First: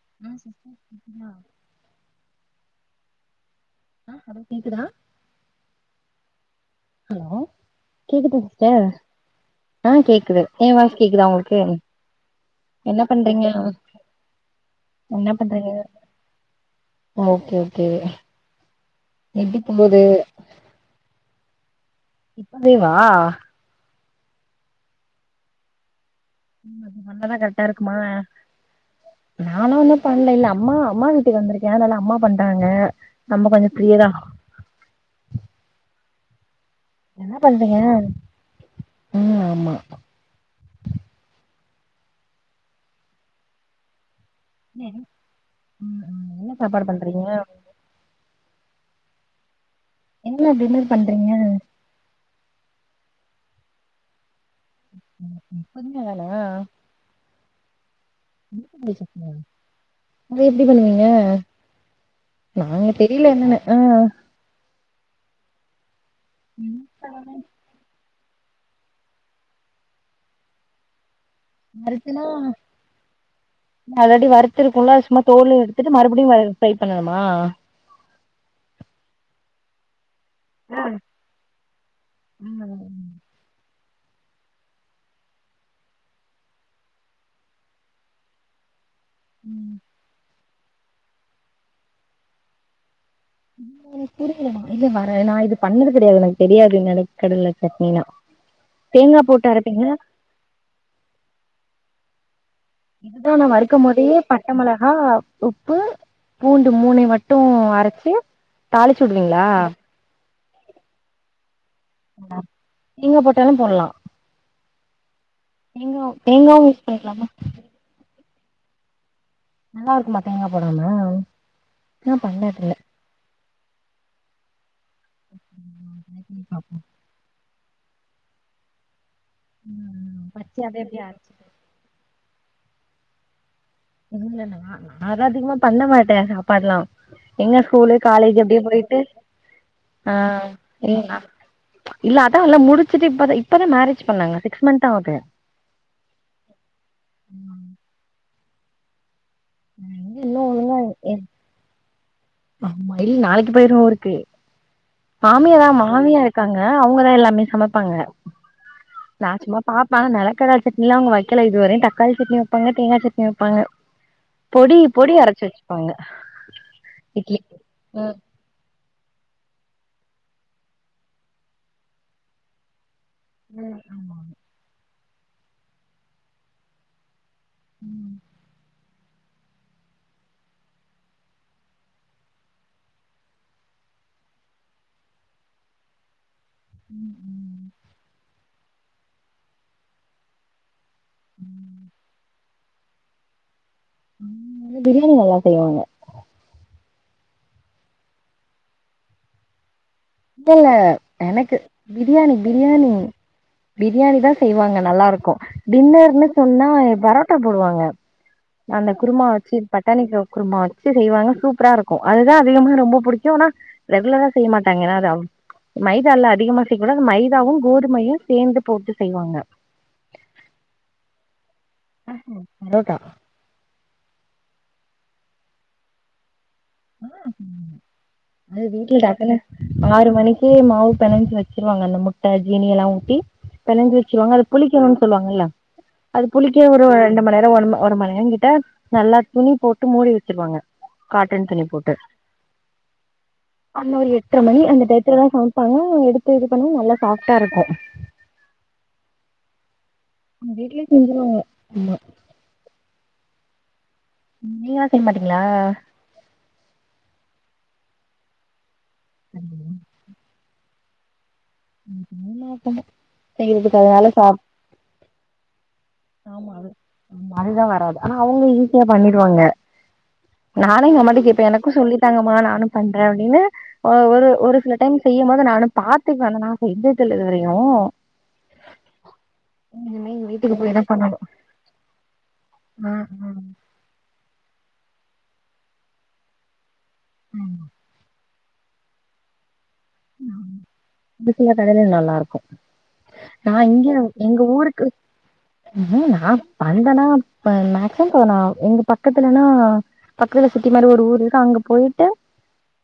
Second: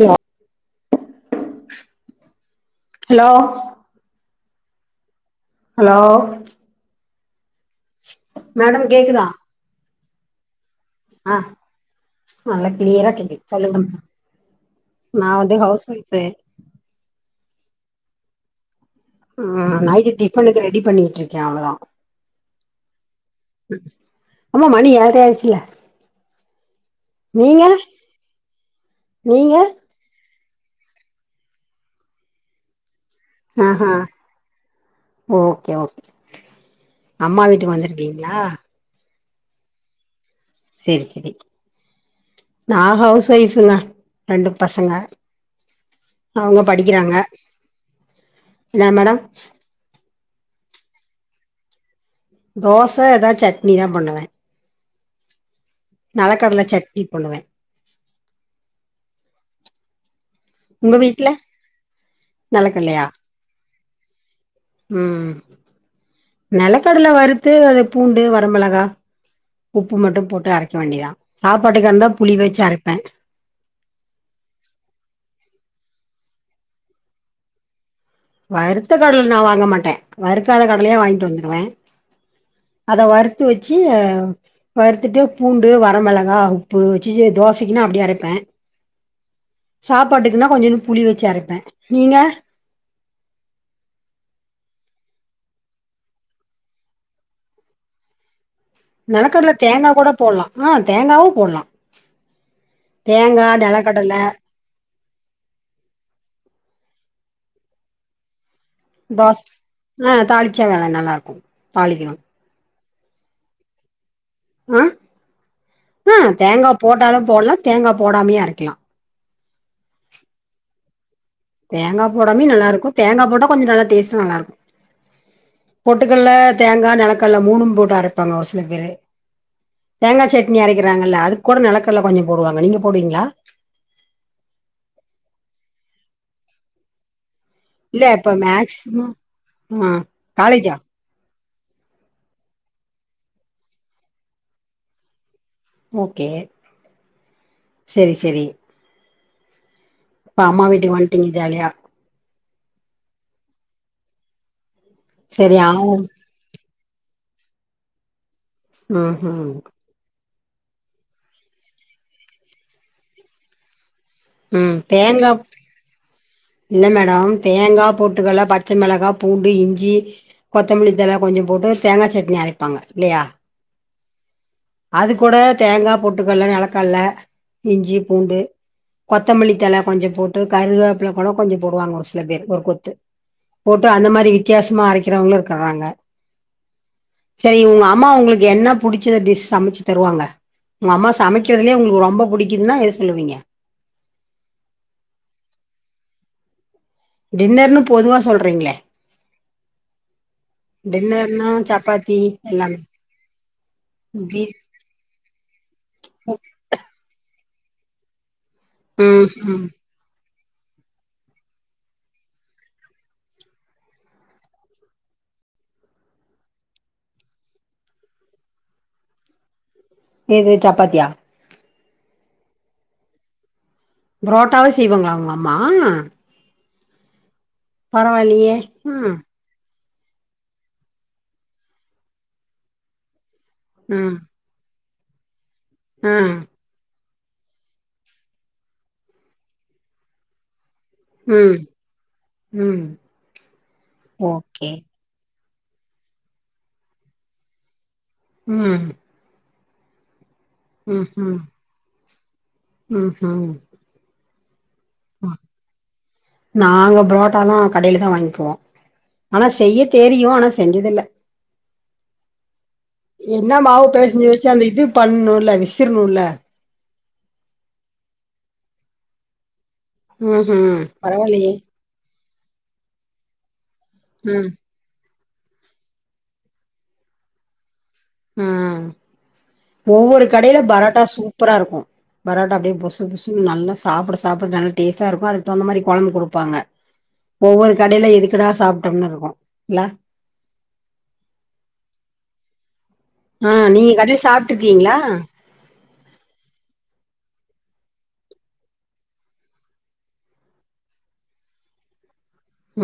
Hello ம் hello ஆ hello கேக்குதா ஹலோ ஹலோ கேக்குதா மேடம் சிஸ்டர் கேக்குதா ஆ கேக்குது என் வாய்ஸ் கேக்குதா ஆ உங்களுக்கு நல்லா என்ன கிளியரா பண்றீங்க என்ன நான் வந்து பண்றீங்க ஹவுஸ் ஒய்ஃப்பு ஓகே ஓகே எப்டி ம் போகுது நைட்டு டிஃபனுக்கு ரெடி பண்ணிட்ருக்கே அவ்ளதா லீவா அம்மா மணி ஏழ்ர ஆயிடுச்சுல அது வந்தாதா நீங்க கரெக்ட்டா இருக்குமா நீங்க பண்ண இல்ல அம்மா அம்மா வீட்டுக்கு வந்திருக்கே அனால அம்மா பண்றாங்க நம்ம கொஞ்சோ ஆஹா ஃப்ரீயாதா ஓகே ஓகே என்ன அம்மா வீட்டுக்கு பண்றீங்க வந்திருக்கீங்களா ம் ஆமா செரி செரி நா ஹவுஸ் ஒய்ஃபுங்க ரெண்டு பசங்க என்ன ம் ம், என்ன அவுங்க சாப்பாடு படிக்கிறாங்க பண்றீங்க என்ன மேடம் என்ன டின்னர் பண்றீங்க தோச எதா சட்னி தா பண்ணுவ பொறுமையா வேல நலக்கடல சட்னி [unintelligible] [unintelligible] அத எப்டி உங்க பண்ணுவீங்க வீட்ல நாங்க நலக்கடலையா தெரில என்னன்னு ஆ ம் நலக்கடல ம் வறுத்து அத பூண்டு வர மெளகா உப்பு மட்டு போட்டு அரைக்க வேண்டிதா மறுச்சினா அல்ரெடி வறுத்துருக்குல்ல சும்மா தோல் எடுத்துட்டு மறுபுடியு வ ஃப்ரை பண்ணணுமா வறுத்த கட்ல நா வாங்க மாட்டே வறுக்காத கடலையா வாங்கிட்டு வந்துடுவே அத ம் வறுத்து வச்சு வறுத்துட்டு பூண்டு வர மெளகா உப்பு வச்சுச்சு தோசைக்குனா அப்டி அரைப்பே ம் சாப்பாட்டுக்குன்னா கொஞ்சோன்டு புளி வச்சு அரைப்பே நீங்க இது வர நா இது பண்ணது கெடயாது எனக்கு தெரியாது நெலக்கடல சட்னிலா நெலக்கட்ல தேங்கா கூட போட்லா ஆ தேங்காவும் போட்லா தேங்கா நிலக்கடலை பச்ச மொளகா உப்பு பூண்டு மூனை மட்டும் அரைச்சு தோச தாளிச்சடுவீங்களா ஆ தாளிச்சா வேலை நல்லா இருக்கும் தாளிக்கணும் அ நீங்க போட்டாலும் போடலாம் ஆஹ ஆஹ தேங்காவும் தேங்காய் யூஸ் போட்டாலு பண்ணிக்கலாமா போடலா தேங்காய் போடாமையு ஆரைகலா நல்லா இருக்குமா தேங்க போடாம தேங்கா நா போடமே நல்ல பண்ணதில்ல இருக்கு தேங்கா போட்ட கொஞ்சோ நல்ல டேஸ்ட்டா நல்லா இருக்கு பொட்டுக்கல்ல பாப்போ தேங்காய் நிலக்கல்லல மூணும் போட்டா அரைப்பாங்க ஒரு சில பேரு தேங்காய் சட்னி பச்சையாவே அப்டியே அரைக்கிறாங்கல்ல அரச்சு அது கூட நிலக்கல்ல கொஞ்சோ போடுவாங்க நீங்க போடுவீங்களா என்ன நா நாலா அதிகமா பண்ண மாட்டே சாப்பாடுல்லா எங்க ஸ்கூலு இல்ல இப்ப காலேஜ் அப்படியே போயிட்டு மேக்சிமம் ஆ ஆஹ் காலேஜா இல்ல இல்லாட்டா இல்ல முடிச்சுட்டு இப்பதா இப்பதா மேரேஜ் பண்ணாங்க சிக்ஸ் மந்த்தா ஆகுது ஓகே சரி சரி அப்ப இன்னு அம்மா ஒழுங்கா வீட்டு வந்துட்டீங்க ஜாலியா ஆமா இல் நாளைக்கு போயிருவ ஊருக்கு செரி மாமியாரா ஆவு மாமியா இருக்காங்க அவுங்கதா எல்லாமே சமைப்பாங்க ம் நா ம் சும்மா பாப் ஆனா நிலக்கடா சட்னி ல்லா அவங்க வைக்கல இது வரக்கும் தக்காளி சட்னி வைப்பங்க தேங்காய் சட்னி வைப்பாங்க ம் பொடி பொடி தேங்கா அரச்சு வச்சுப்பாங்க இல்ல மேடம் இட்லிக்கு தேங்கா பொட்டுக்கல்ல ப பச்ச மிளகா பூண்டு இஞ்சி கொத்தமல்லி இதெல்லா கொஞ்ச போட்டு தேங்கா சட்னி அரைப்பாங்க இல்லையா அ ஆமா அது கூட தேங்கா பொட்டுக்கல்ல நெலக்கல்ல இஞ்சி ம் பூண்டு கொத்தமல்லி தல கொஞ்ச போட்டு கருவேப்புல கூட கொஞ்ச போடுவாங்க ஒரு சில பேர் ஒரு கொத்து போட்டு அந்த மாரி வித்தியாசமா அரைக்கிறவங்களு இருக்கறாங்க ம் ம் அ இவுங்க அம்மா உங்களுக்கு என்ன புடிச்சத டிஸ் சமைச்சு தருவாங்க உங்க அம்மா சமைக்கிறதுலேயே உங்க ரொம்ப பிடிக்குதுன்னா எது சொல்லுவீங்க பிரியாணி நல்லா செய்வாங்க டின்னர்னு பொதுவா சொல்றீங்ளே இல்லல்ல டின்னர்னா எனக்கு சப்பாத்தி பிரியாணி எல்லாமே பிரியாணி பிரியாணி தா பீஃப் செய்வாங்க நல்லா இருக்கும் டின்னர்னு சொன்னா பரோட்டா போடுவாங்க அந்த குருமா ம் வச்சு ம் ப தனிக்கோ குருமா வச்சு செய்வாங்க சூப்பரா இருக்கும் அதுதான் அதிகமா ரொம்ப பிடிக்கும் ஆனா ரெகுலரா செய்ய மாட்டாங்க என்ன மைதால்ல அதிகமா செய்ய கூடாது மைதாவும் கோதுமையும் சேந்து போட்டு செய்வாங்க எது சப்பாத்தியா இதோடா புரோட்டாவே செய்வாங்கலா உங்க அம்மா ஆ பரவாயில்லையே அது வீட்ட ம் டாக்கன ஆறு மணிக்கு மாவு பிணைஞ்சு வச்சிருவாங்க அந்த முட்ட ஜீனி எல்லாம் ஊட்டி பிணஞ்சு ம் வச்சுருவாங்க அது புளிக்கணும்னு சொல்லுவாங்கல்ல அது ம் புளி அ ஒரு ரெண்டு மணி நேரம் ஒ ஒரு மணி நேரம் கிட்ட நல்லா துணி போட்டு மூடி வச்சுடுவாங்க காட்டன் ம் துணி போட்டு ம் அந்த ஒரு எட்டரை மணி ஓகே அந்த [unintelligible] சமைப்பாங்க எடுத்து இது பண்ணா நல்லா சாஃப்டா இருக்கும் உம் வீட்லயே செஞ்சுருவாங்க உம்ம் நீங்ளா செய்ய மாட்டீங்ளா நாங்க புரோட்டானா கடையில தா வாங்கிப்வோ ஆனா செய்ய தெரியு ஆனா செஞ்சதில்ல என்ன செய்யறதுக்கு மாவு அதனால பேசெஞ்சு சாப் வெச்சு அந்த இது பண்ணுல விஸ்ஸுருணுல ஆமா அது அதுதா வராது ஆனா அவுங்க ஈஸியா பண்ணிடுவாங்க ம் ம் நானு எங்க அம்மாட்ட கேப்ப பரவாயில்லையே எனக்கு சொல்லி தாங்கமா நானு பண்ற அப்டின்னு ஆ ஓ ஒரு ம் ஒரு சில டைம் செய்யும் போது நானு பாத்துருக்க ஆனா நா செஞ்சதில்ல இதுவரயு ம் இனிமே ஒவ்வொரு எங்க வீட்டுக்கு கடைல பரா போய்தா பரோட்டா பண்ணணு சூப்பரா இருக்கு பரோட்டா அப்டியே ஆ புஸ்சு ஆ புஸ்சுன்னு நல்லா சாப்புட சாப்புட நல்ல டேஸ்ட்டா இருக்கு அதுக்கு தகுந்த மாரி கொழம்பு குடுப்பாங்க ஆமா ஒவ்வொரு கடையில இதுக் எதுக்கடா சாப்ட்டம்னு இருக்கு இல்ல ம் இதுக்குலா கடைல நல்லா இருக்கு ஆ நா இங்க நீங்க கடையில எங்க ஊருக்கு சாப்ட்டுருக்கீங்களா ம் நா பண்னேனா ம மக்சிமம் தோ நா உங்க பக்கத்துலனா பக்கத்துல சிட்டி மாரி ஒரு ஊர் இருக்கு அங்க போயிட்டு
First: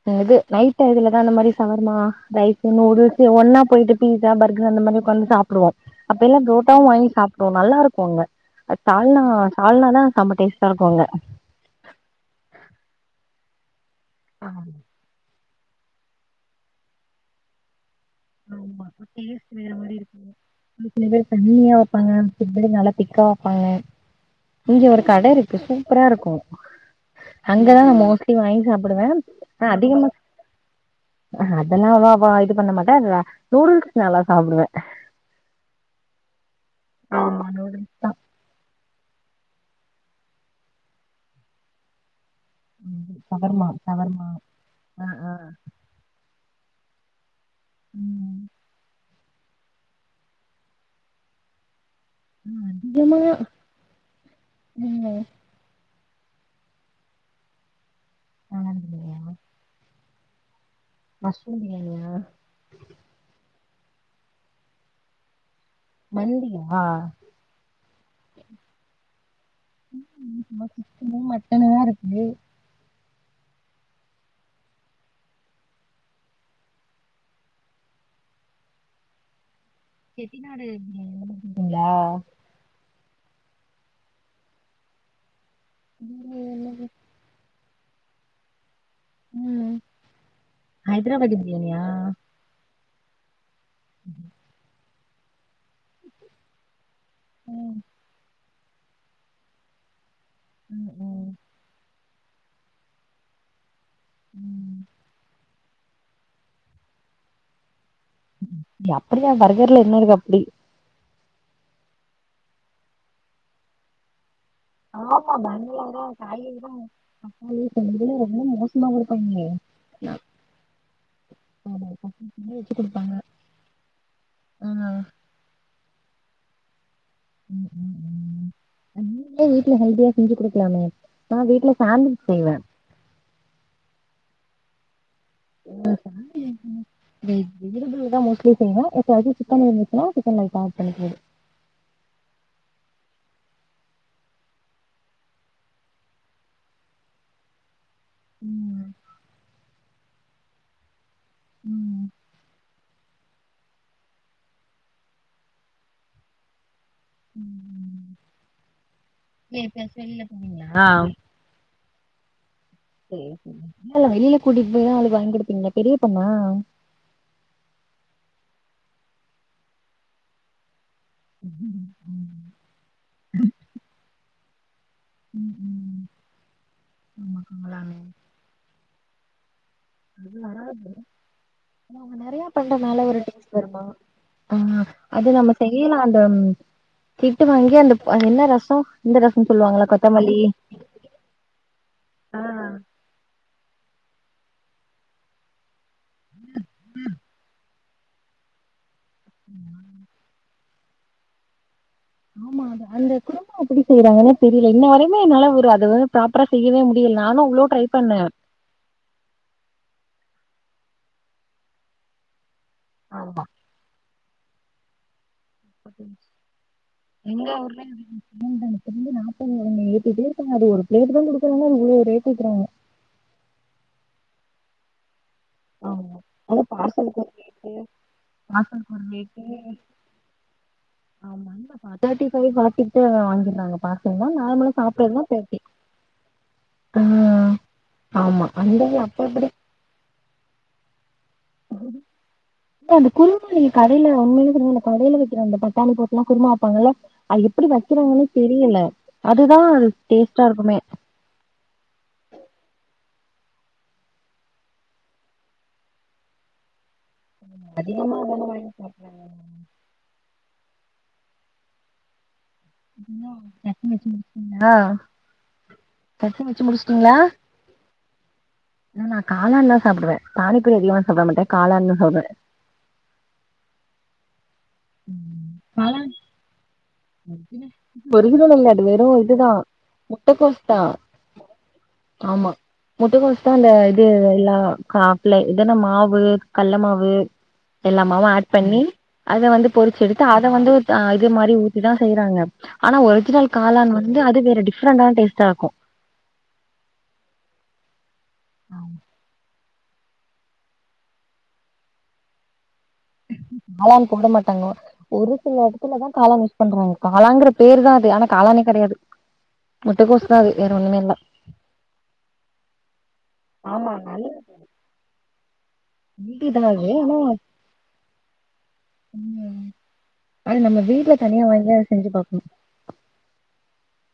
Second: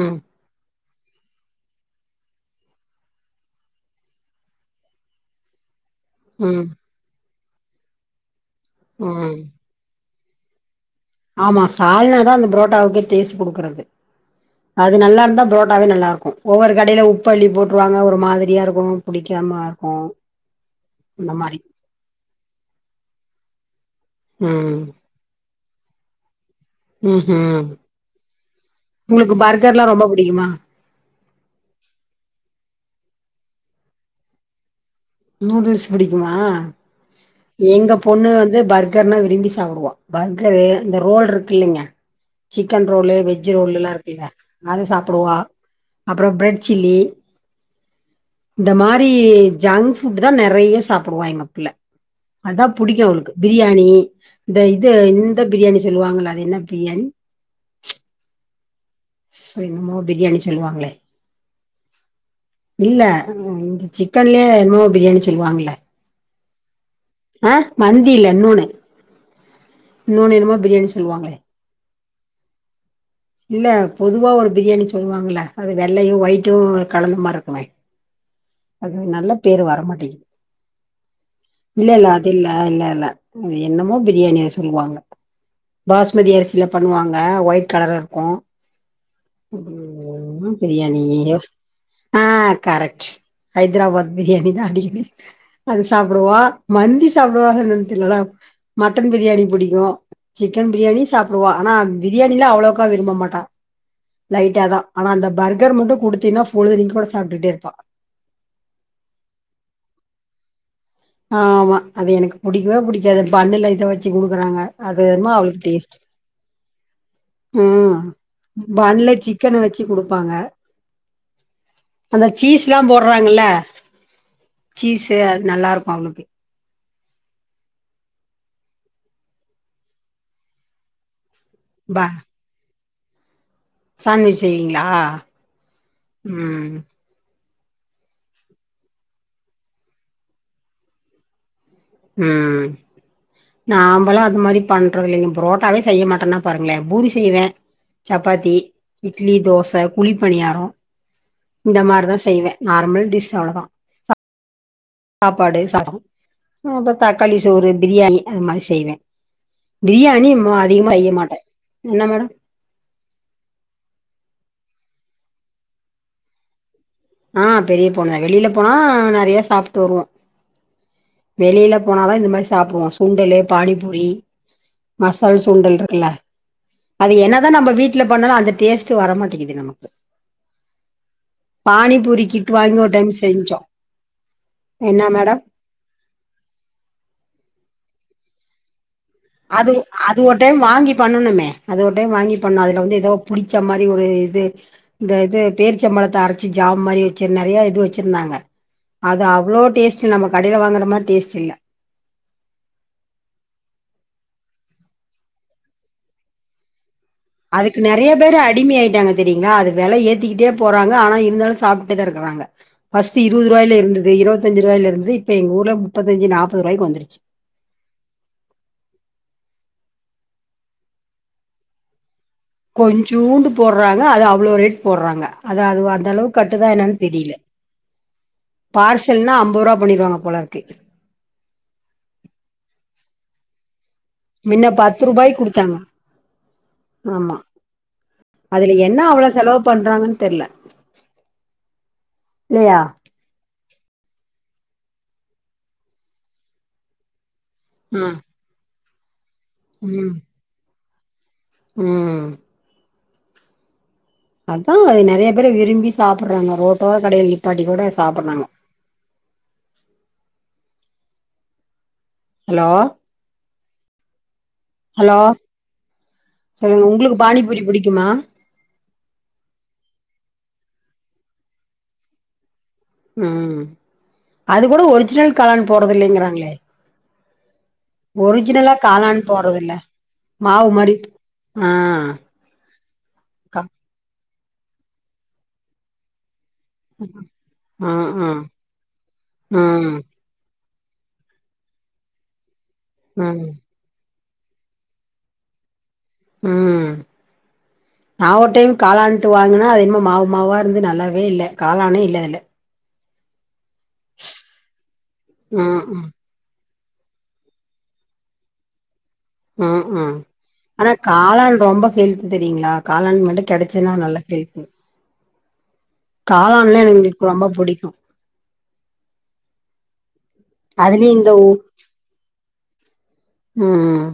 ம் இது நைட் டைத்துலதா அந்த மாரி சமைப் ஆமா ரைஸு நூடுல்ஸ்சு ஒன்னா போய்ட்டு பீஸ்ஸா பர்கர் அந்த மாரி உக்காந்து சாப்டுவோ அப்ப எல்லா ம் ப்ரோட்டாவு வாங்கி சாப்ட்டோ நல்லா இருக்கு அங்க சால்னா ம் சால்னாதா சம டேஸ்ட்டா இருக்கு அங்க ஆமா சால்னாதா அந்த புரோட்டாவுக்கே டேஸ்ட் குடுக்கறது ஆ, அது நல்லா இருந்தா புரோட்டாவே நல்லாருக்கு ஒவ்வொரு கடையில உப்பள்ளி போட்ருவாங்க ஒரு மாதிரியா இருக்கு புடிக்காம இருக்கு சில பேர் அந்த மாரி தண்ணியா வெப்பாங்க சில பேர் நல்லா திக்கா வெப்பாங்க ம் இங்க ஒரு கட இருக்கு சூப்பரா இருக்கு ம்ஹும் அங்கதா நா மோஸ்ட்லி வாங்கி சாப்புடுவ உங்களுக்கு நா பர்கர்லா ரொம்ப அதிகமா புடிக்குமா ஆ அதெல்லா அவ்வாவா இது பண்ண மாட்டா நூடுல்ஸ் நல்லா சாப்டுவ நூடுல்ஸ் புடிக்குமா ஆமா நூடுல்ஸ் எங்க தா பொண்ணு வந்து பர் கர்னா விரும்பி சாப்டுவா பர்கரு இந்த ரோல் இருக்கில்லைங்க சிக்கன் ரோலு வெஜ்ஜூ சவர்மா ரோல்ல்லா இருக்குல்ல சவர்மா அது ஆ ஆ சாப்டுவா அப்றோ ப்ரெட் சில்லி ம் இந்த மாரி ஜங் ஃபுட்டுதா நெறையா சாப்புடுவா எங்க புள்ள அதா புடிக்கு அதிகமா அவுளுக்கு பீ பிரியாணி இந்த இது ம் இந்த பிரியாணி சொல்லுவாங்கல்ல அது என்ன பிரியாணி [unintelligible] சோ என்னமோ பிரியாணி சொல்லுவாங்களே மஸ்ரூம் பிரியாணியா இல்ல சிக்கன்லே என்னமோ பிரியாணி சொல்வாங்கல்ல மந்தியா ஆ மந்தி இல்ல இன்னோன்னு இன்னோன்னு என்னமோ பிரியாணி சொல்லுவாங்களே த்தெனவா இருக்கு இல்ல பொதுவா ஒரு பிரியாணி சொல்லுவாங்கல்ல அது வெள்ளயு ஒயிட்டு கலந்தமார் இருக்குமே அது ஒரு நல்ல பேரு வர மாட்டி செட்டிநாடு பிரியாணிலா செய்வீங்ளா ஆ இல்ல இல்ல அது என்னமோ பிரியாணியா சொல்லுவாங்க பாஸ்மதி அரிசி சில பண்ணுவாங்க ஒயிட் கலர்ல இருக்கு ம் [unintelligible] என்னா பிரியாணி ஹைதராபாதி யோஸ் பிரியாணியா ஆ கரெக்ட் ஹைதராபாத் பிரியாணி தா அடிக்கடி அது சாப்டுவா மந்தி சாப்டுவா ம் ஹெல்தி நல்லா மட்டன் பிரியாணி பிடிக்கு சிக்கன் ம் பிரியாணி ம் சாப்டுவா ஆனா பிரியாணியிலா அவ்ளோக்கா விரும்ப மாட்டா லைட்டா ம் தா ஆனா அந்த பர்கர் மட்டு குடுத்தீன்னா பொழுதன்னைக்கு கூட சாப்டுட்டே இருப்பா அப்டி தா பர்கர்ல என்ன இருக்கு அப்டி ஆ ஆமா அது எனக்கு ப புடிக்கவே புடிக்காது பண்ணுல இதத வச்சு குடுக்குறாங்க அது அப்போ என்னமோ அவளுக்கு அங்கலா டேஸ்ட் ரொம்ப மோசமா தா இருப்பாங்க சிக்கனு வச்சி குடுப்பாங்க ஆமா அந்த பசங்க பண்ணி வச்சு சீஸ்லா குடுப்பாங்க போட்றாங்கல ஆ சீஸு அது நல்லாருக் அவுனுக்கு ம் ம் ம் நீங்ளே வீட்ல ஹெல்தியா செஞ்சி குடுக்லாமே நா வீட்ல பா சாண்ட்விச் செய்வே சாண்ட்விச் செய்வீங்களா என்னா ம் [unintelligible] வெஜ் வெஜிடபிள்ல தா மோஸ்ட்லியா செய்ணு அப்ப அது சிக்கன் இருந்துச்சுனா சிக்க லைட்டா ஆட் பண்ணிகிறது ம் நாமலா அது மாரி பண்றோ இல்லிங்க புரோட்டாவே செய்ய மாட்டேனா பாருங்களே பூரி செய்வே சப்பாத்தி ம் இட்லி தோச குளி பணியாரோ இந்த ம் மாரிதா செய்வே நார்மல் டிஷ் அவ்ளதா சாப்பாடு சாதோ அப்றோ தக்காளி சோறு பிரியாணி அது மாரி செய்வே ஏ எப்பயாச்சு வெளில பிரியாணி மு போவீங்களா அதிகமா செய்ய மாட்டே என்னா மேம் சேரி வெளியில கூடி போய்தா அவளுக்கு வாங்கிடுப்பீங்களா பெரிய பொண்ணா ஆ பெரிய பொண்ணு வெளியில போனா நெறைய சாப்ட்டு வருவோ வெளியில ம் போனாதா இந்த மாரி ம் சாப்புடுவோ சுண்டலு பானிபூரி மசால் சுண்டல் ம். இருக்குல அது ஆமா என்னதா நம்ம கமலாமே வீட்ல பண்ணாலு அந்த டேஸ்ட் ட்டு வர மாட்டேங்கிது நமக்கு அது வராது அங்க பானிபூரி நெறைய கிட் வாங்கி பண்றனால டைம் ஒரு டேஸ் செஞ்சோ வருமா ஆ என்ன அது மேடம் தா இல்ல செய்லா அந்த சிக்கன் வாங்கி அந்தப் என்ன ரசோ இந்த ரசம் அது சொல்லுவாங்களா அது கொத்தமல்லி ஒரு டைம் வாங்கி பண்ணணுமே அது ஒரு டைம் வாங்கி ஆ பண்ணோ அதுல வந்து எதோ புடிச்ச மாரி ஒரு இது இந்த இது பேரிச்சம்பழத்த அரச்சி ஜாம் மாரி வச்சி நெறையா இது வச்சிர்ந்தாங்க அது அவ்ளோ டேஸ் சி நம்ம கடைல வாங்ற மாரி டேஸ்ட் இல்ல ஆமா அத அந்த குடும்ப அப்டி செய்யறாங்கன்னே தெரியல இன்ன வரையுமே என்னால ஒரு அத வந்து ப்ராப்பர் செய்யவே மு இதுல நானு அவ்ளோ அதுக்கு ட்ரை நெறைய பண்ணே பேரு அடிமை ஆயிட்டாங்க தெரியுங்ளா அது வெல ஏத்திக்கிட்டே போறாங்க ஆனா இருந்தாலு சாப்ட்டு தா இருக்குறாங்க ஃபர்ஸ்ட்டு ஆமா இருவதுருவாய்ல இருந்தது இருவத்தஞ்சி ரூவாயில இருந்தது இப்ப எங்க ஊர்லா முப்பத்தஞ்சு நாப்பதுருவாய்க்கு வந்துருச்சு எங்க ஊர்லயு [unintelligible] இருக்கங்க அது ஒரு பிளேட்டு தா குடுக்குறாங்கா இ்வ்ளோ ரேட் ஏத்துறாங்க கொஞ்சூண்டு போட்றாங்க அது அவ்ளோ ரேட் போட்றாங்க அதா அதுவு அந்த ஆமா அளவுக் அது கட்டுதா என்னன் பார்சல்க்கு ஒரு தெரில ரேட்டு பார்சல்க்கு ஒரு பார்சல்ன்னா ரேட்டு அம்பதுர்வா பண்ணிருவாங்க போலர்க்கு ஆமா [unintelligible] தேர்டி ஃபைவ் பாத்துட்டே அவங்க வாங்கிர்றாங்க பார்சல்னா மின்ன நார்மலா பத்து சாப்ட்டதுனா ரூபாய்க்கு தேர்டி குடுத்தாங்க ஆ ஆமா ஆமா அந்த இது அப்ப எப்டி பண்றாங்கன் தெர்ல இல்லயா குருபமா நீங்க கடையில உண்மையிலேங்க அ இந்த கடையில வைக்கிற அந்த பட்டானி போட்டு எல்லா குருமா வைப்பாங்கல்ல அது எப்டி ம் வக்கிறாங்கனே தெரியல அதுதா ம் டேஸ்ட்டா இருக்குமே ம் அதா நெறைய பேரு விரும்பி சாப்பர்றாங்க ரோட் ஓர கடையில நிப்பாட்டி குட சாப்பட்றாங்க என்ன‌ சாப்பறாங்க ஹலோ இன்னும் சட்னி வச்சு முடிச்சீங்களா ஹலோ சொல்லுங்க உங்களுக்கு பானிபூரி பிடிக்குமா ந நான் காளான் த சாப்டுவேன் பானிபூரி அதிகமா சாப்பிட மாட்டேன் காளான்னா சாப்படுவேன் ம் அது கூட ஒரிஜினல் காளான் போறது இல்லைங்கிறாங்களே ஒரிஜினல் இல்ல ஒரிஜினலா அது வெறும் காளான் போறது இதுதான் இல்ல முட்டைக்கோஸ் மாவு தான் மாரி ஆ ஆமா முட்டக்கோஸ் தா க அந்த இது எல்லா காப்பிள்ள இதன்னா மாவு கல்ல மாவு ஆ எல்லாமாவு ஆ அட் பண்ணி அத வந்து ம் பொரிச்சு எடுத் து அத வந்து த இது மாரி ஊத்திதா செய்றாங்க ஆனா ம் ஒரிஜினல் காளான் வந் இங்க அது வேற டிஃப்ரண்டான டேஸ்டா இருக்கு ம் நான் ஒரு டைம் காளாண்டுட்டு வாங்கன்னா அது என்மோ மாவு மாவா வந்து நல்லாவே இல்ல காளானே இல்ல அதுல காளான் போட மாட்டாங்க ஒரு சில ஆ இடத்துலதா ஆ காளான் பண்றாங்க காளாங்கிற பேரு தா அது ஆனா காளானே கெடையாது ஹம் உம் முட்டக்கோஸ் தா அது வேற ஆனா ஒண்ணுமே இல்ல காளான் ரொம்ப ஹெல்த் தெரியுங்களா காளான் மட்டும் ஆமா கிடைச்சன்னா நல்ல ஹெல்ப் காளான்லா விடிதாவே எங்களுக்கு ஹோம் ரொம்ப புடிக்கு உ அது நம்ம அதுலயு வீட்டுல இந்த தனியா ஊ வாங்கி அத செஞ்சு பாக்கணும் ம் ம் ம்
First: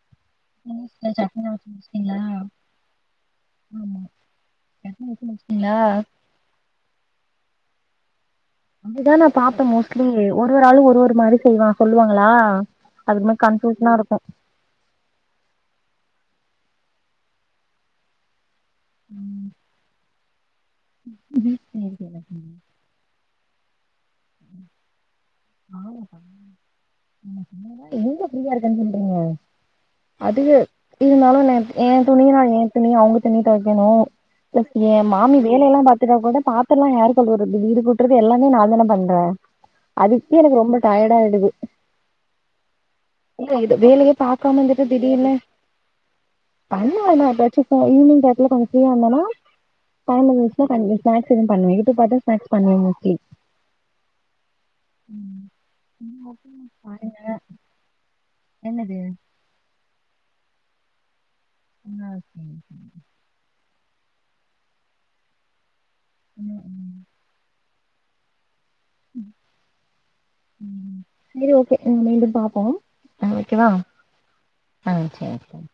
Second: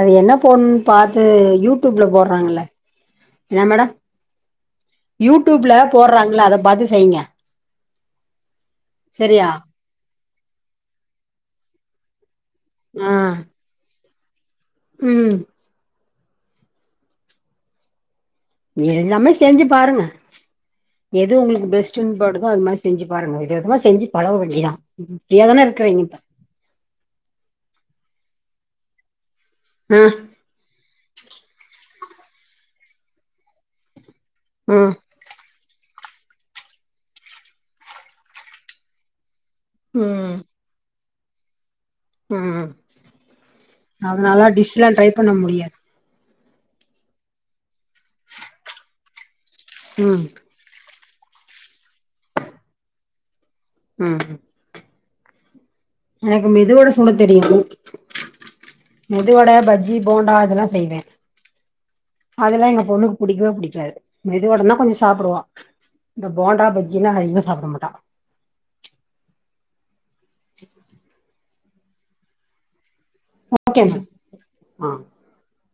அது என்ன போடணும்ன்னு பாத்து சட்னிலா வச்சு யூடியூப்ல முடிச்சிட்டீங்களா போடுறாங்கள்ல என்ன மேடம் ஆமா சட்னி வச்சு யூடியூப்ல முடிச்சிட்டீங்களா போடுறாங்கள அதை பாத்து செய்யுங்க அதுதா நா சரியா பாப்ப மோஸ்ட்லி ஒரு ஒரு ஆளு ஒரு ஒரு மாரி செய்வா சொல்லுவாங்களா ஆ அதுக்குமே கன் டியுஷனா இருக்கும் ம் நீங்க எல்லாமே ம். செஞ்சு பாருங்க எது உங்களுக்கு வீட்ல இருக்கு பெஸ்ட்டுன் எனக்கு. படுதோ அது மாரி செஞ்சு பாருங்க வித விதமா செஞ்சு பழக வேண்டிதான் ஃப்ரீயாதானே இருக்குறீங்க இப்ப அவ்ளோதான். எங்க ஃப்ரீயா இருக்குன் சொல்றீங்க ஆ அதுக்கு இருந்தாலும் நா என் ஏன் துணினா என் துணி அவங்க துணி துவைக்கணும் ப்ளஸ் ஆ ஏ மாமி வேலையெல்லா பாத்துட்டா கூட பாத்தரல்லா யார் கழுவுறது வீடு கூட்டுறது எல்லாமே நா தான பண்ண அ ம் அதுக்கே எனக்கு ரொம்ப டயர்ட் ஆய்டுது ம் இ இது வேலை அதனால பாக்காம இருந்துட்டு டிஷ்லா ட்ரை திடீர்ணு பண்ண முடியாது அம்மா என்ன எப்பயாச்சு போ ஈவ்னிங் டைத்துல கொஞ்சோ ஃப்ரீயா இருந்தனா ப ம் நா கொஞ்சோ ஸ்நக்ஸ் எது பண்ணுவ இட்டு பாதா ஸ்நக்ஸ் பண்ணுவ நக்கி ம் ம் ம் சரி, எனக்கு மெதுவடை சுட பாருங்க தெரியு என்னது மெது வடை பஜ்ஜி போண்டா இதெல்லாம் செய்வேன் இன்னது அதெல்லா எங்க பொண்ணுக்கு புடிக்கவே பிடிக்காது மெது வடன்னா கொஞ்சோ சாப்டுவா இந்த ம், போண்டா ம். பஜ் என்னனா இவ சாப்பிட மாட்டா ம் சரி ஓகே மீண்டும் பாப்போ ஆ வைக்கவா ஓகே மேம் ஆ ஆஹ் சரி